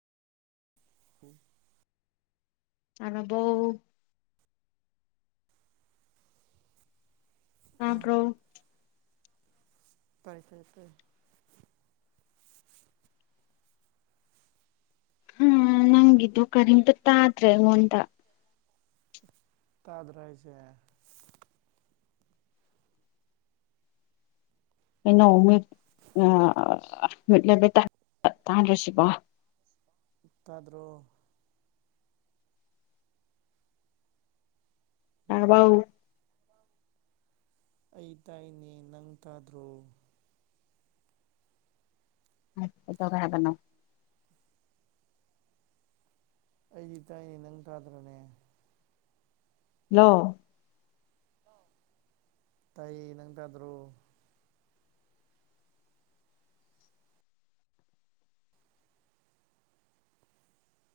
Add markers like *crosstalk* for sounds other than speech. ꯍꯨꯡ ꯆꯥꯔꯕꯣ ꯇꯥꯏ ꯇꯥꯕ꯭ꯔꯣ *unintelligible* ꯅꯪꯒꯤꯗꯨ ꯀꯔꯤꯝꯇ ꯇꯥꯗ꯭ꯔꯦ ꯑꯩꯉꯣꯟꯗ ꯇꯥꯗ꯭ꯔꯥ ꯍꯥꯏꯁꯦ ꯀꯩꯅꯣ ꯃ꯭ꯌꯨꯠ ꯑꯥ ꯃ꯭ꯌꯨꯠ ꯂꯩꯕ꯭ꯔꯥ ꯇꯥ ꯇꯥꯗ꯭ꯔꯤꯁꯤꯕꯣ ꯇꯥꯗ꯭ꯔꯣ ꯇꯥꯔꯕꯧ ꯍꯜꯂꯣ ꯑꯩ ꯇꯥꯏꯅꯦ ꯅꯪ ꯇꯥꯗ꯭ꯔꯣ ꯑꯁ ꯀꯩ ꯇꯧꯔꯦ ꯍꯥꯏꯕꯅꯣ ꯑꯩꯗꯤ ꯇꯥꯏꯌꯦ ꯅꯪ ꯇꯥꯗ꯭ꯔꯥꯅꯦ ꯍꯜꯂꯣ ꯇꯥꯏꯌꯦ ꯅꯪ ꯇꯥꯗ꯭ꯔꯣ